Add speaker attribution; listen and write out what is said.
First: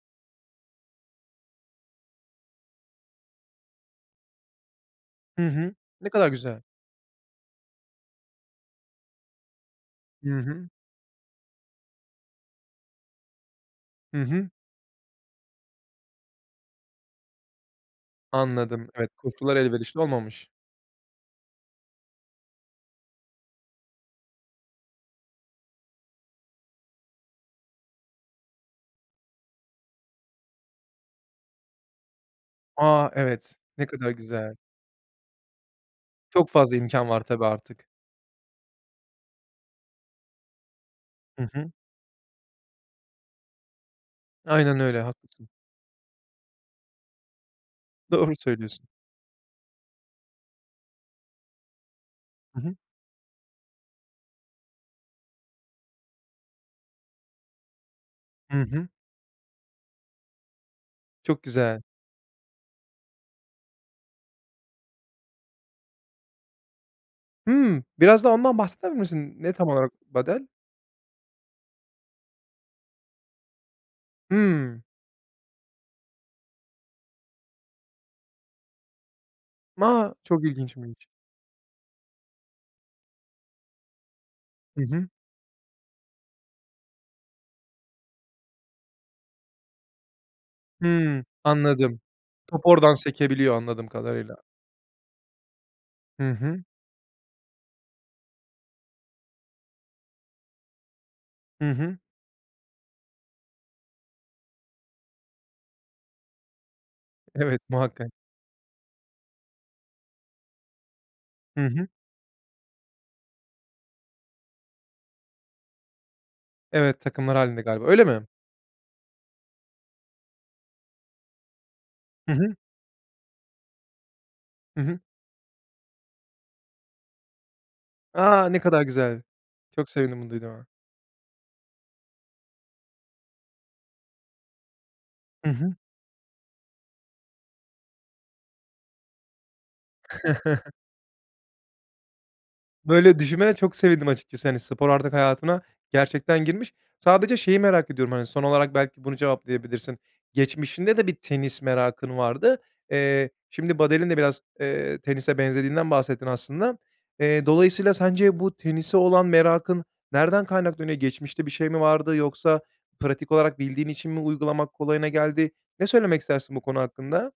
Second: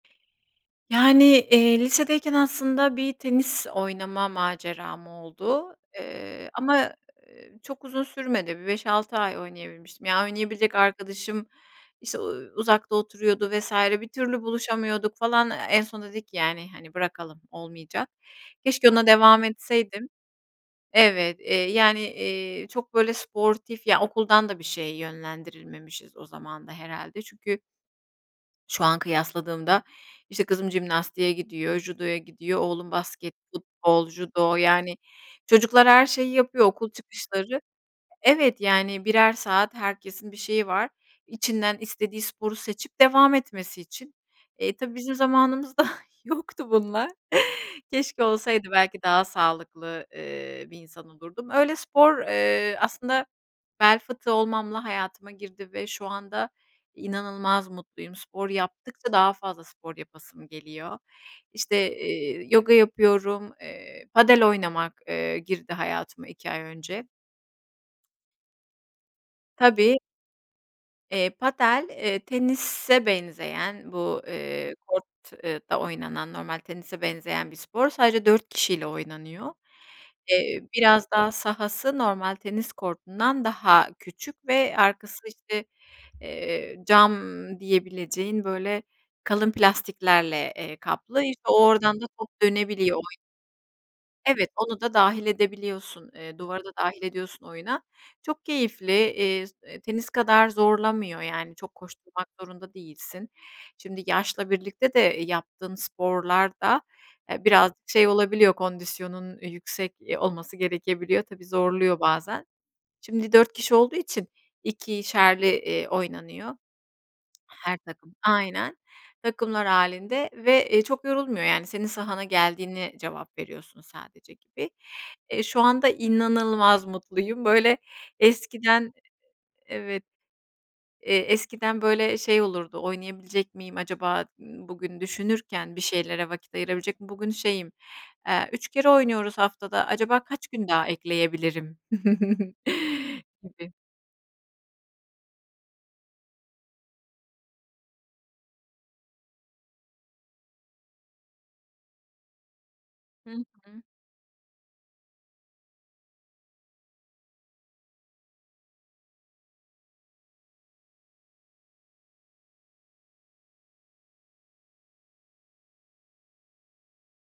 Speaker 1: Yani, eee, lisedeyken aslında bir tenis oynama maceram
Speaker 2: Hı hı.
Speaker 1: oldu,
Speaker 2: Ne kadar
Speaker 1: eee,
Speaker 2: güzel.
Speaker 1: ama, eee, çok uzun sürmedi. Bir 5-6 ay oynayabilmiştim. Ya,
Speaker 2: Hı hı.
Speaker 1: oynayabilecek arkadaşım, işte, uuu, uzakta oturuyordu vs. bir
Speaker 2: Hı
Speaker 1: türlü
Speaker 2: hı.
Speaker 1: buluşamıyorduk falan. En sonunda dedik ki, yani, hani, bırakalım, olmayacak.
Speaker 2: Anladım,
Speaker 1: Keşke ona
Speaker 2: evet.
Speaker 1: devam
Speaker 2: Koşular elverişli
Speaker 1: etseydim.
Speaker 2: olmamış.
Speaker 1: Evet, eee, yani, eee, çok böyle sportif ya, okuldan da bir şeye yönlendirilmemişiz o zaman da herhâlde. Çünkü şu an kıyasladığımda, işte, kızım jimnastiğe gidiyor, judoya gidiyor, oğlum
Speaker 2: A!
Speaker 1: basket,
Speaker 2: Evet, ne
Speaker 1: futbol,
Speaker 2: kadar
Speaker 1: judo,
Speaker 2: güzel.
Speaker 1: yani, çocuklar her şeyi
Speaker 2: Çok
Speaker 1: yapıyor
Speaker 2: fazla
Speaker 1: okul
Speaker 2: imkân var tabii,
Speaker 1: çıkışları
Speaker 2: artık.
Speaker 1: Evet, yani, birer saat herkesin bir şeyi var.
Speaker 2: I hı.
Speaker 1: İçinden istediği sporu seçip devam etmesi için. Eee,
Speaker 2: Aynen
Speaker 1: tabii,
Speaker 2: öyle,
Speaker 1: bizim
Speaker 2: haklısın.
Speaker 1: zamanımızda yoktu bunlar. Keşke
Speaker 2: Doğru
Speaker 1: olsaydı,
Speaker 2: söylüyorsun.
Speaker 1: belki daha sağlıklı, eee, bir insan olurdum. Öyle spor,
Speaker 2: I hı.
Speaker 1: eee, aslında bel fıtığı olmamla hayatıma girdi ve şu anda inanılmaz mutluyum. Spor
Speaker 2: Hı hı.
Speaker 1: yaptıkça daha fazla spor yapasım geliyor.
Speaker 2: Çok güzel.
Speaker 1: İşte, eee, yoga yapıyorum, eee, padel oynamak, eee, girdi hayatıma 2 ay önce.
Speaker 2: Hımm, birazda ondan bahseder misin, ne tam olarak
Speaker 1: Tabii.
Speaker 2: padel?
Speaker 1: Eee, padel, eee, tenise benzeyen bu, eee,
Speaker 2: Hımm.
Speaker 1: kort eee, ta oynanan, normal tenise benzeyen bir spor. Sadece 4 kişiyle oynanıyor.
Speaker 2: Ma çok
Speaker 1: Eee,
Speaker 2: ilginçmiş.
Speaker 1: biraz daha sahası normal tenis kortundan daha küçük ve
Speaker 2: I hı.
Speaker 1: arkası, işte, eee, cam diyebileceğin, böyle, kalın plastiklerle, eee, kaplı.
Speaker 2: Hımm.
Speaker 1: İşte, o oradan
Speaker 2: Anladım.
Speaker 1: da top
Speaker 2: Top oradan
Speaker 1: dönebiliyor. [unintelligible]
Speaker 2: sekebiliyor, anladığım kadarıyla.
Speaker 1: Evet, onu da dâhil edebiliyorsun,
Speaker 2: Hı
Speaker 1: eee,
Speaker 2: hı.
Speaker 1: duvarı da dâhil ediyorsun oyuna. Çok keyifli, eee, tenis kadar zorlamıyor, yani,
Speaker 2: Hı
Speaker 1: çok
Speaker 2: hı.
Speaker 1: koşturmak zorunda değilsin. Şimdi yaşla birlikte de yaptığın sporlar da, eee,
Speaker 2: Evet,
Speaker 1: birazcık şey
Speaker 2: muhakkak.
Speaker 1: olabiliyor, kondisyonunun yüksek olması gerekebiliyor. Tabii,
Speaker 2: Hı hı.
Speaker 1: zorluyor bazen. Şimdi 4 kişi olduğu için 2'şerli, eee, oynanıyor.
Speaker 2: Evet, takımlar halinde
Speaker 1: Her
Speaker 2: galiba, öyle
Speaker 1: takım
Speaker 2: mi?
Speaker 1: Aynen. Takımlar hâlinde ve, eee, çok yorulmuyor, yani, senin sahana
Speaker 2: Hı hı.
Speaker 1: geldiğine cevap veriyorsun sadece, gibi.
Speaker 2: Hı hı.
Speaker 1: Eee, şu anda inanılmaz mutluyum. Böyle,
Speaker 2: A! Ne kadar
Speaker 1: eskiden
Speaker 2: güzel, çok
Speaker 1: evet,
Speaker 2: sevindim bunu duyduğuma.
Speaker 1: eee, eskiden, böyle, şey olurdu: "Oynayabilecek miyim acaba, ııı, bugün,”
Speaker 2: I hı.
Speaker 1: düşünürken, "bir şeylere vakit ayırabilecek miyim?” Bugün şeyim, eee, "3 kere oynuyoruz haftada, acaba kaç gün daha ekleyebilirim?”
Speaker 2: Böyle düşünmene
Speaker 1: gibi.
Speaker 2: çok sevindim, açıkçası. Hani, spor artık hayatına gerçekten girmiş. Sadece şeyi merak ediyorum, hani, son olarak belki bunu cevaplayabilirsin: Geçmişinde de bir tenis merakın vardı.
Speaker 1: Hı
Speaker 2: Eee, şimdi
Speaker 1: hı.
Speaker 2: padel'in de biraz, eee, tenise benzediğinden bahsettin, aslında. Eee, dolayısıyla, sence bu tenise olan merakın nereden kaynaklanıyor? Geçmişte bir şey mi vardı, yoksa pratik olarak bildiğin için mi uygulamak kolayına geldi? Ne söylemek istersin bu konu hakkında?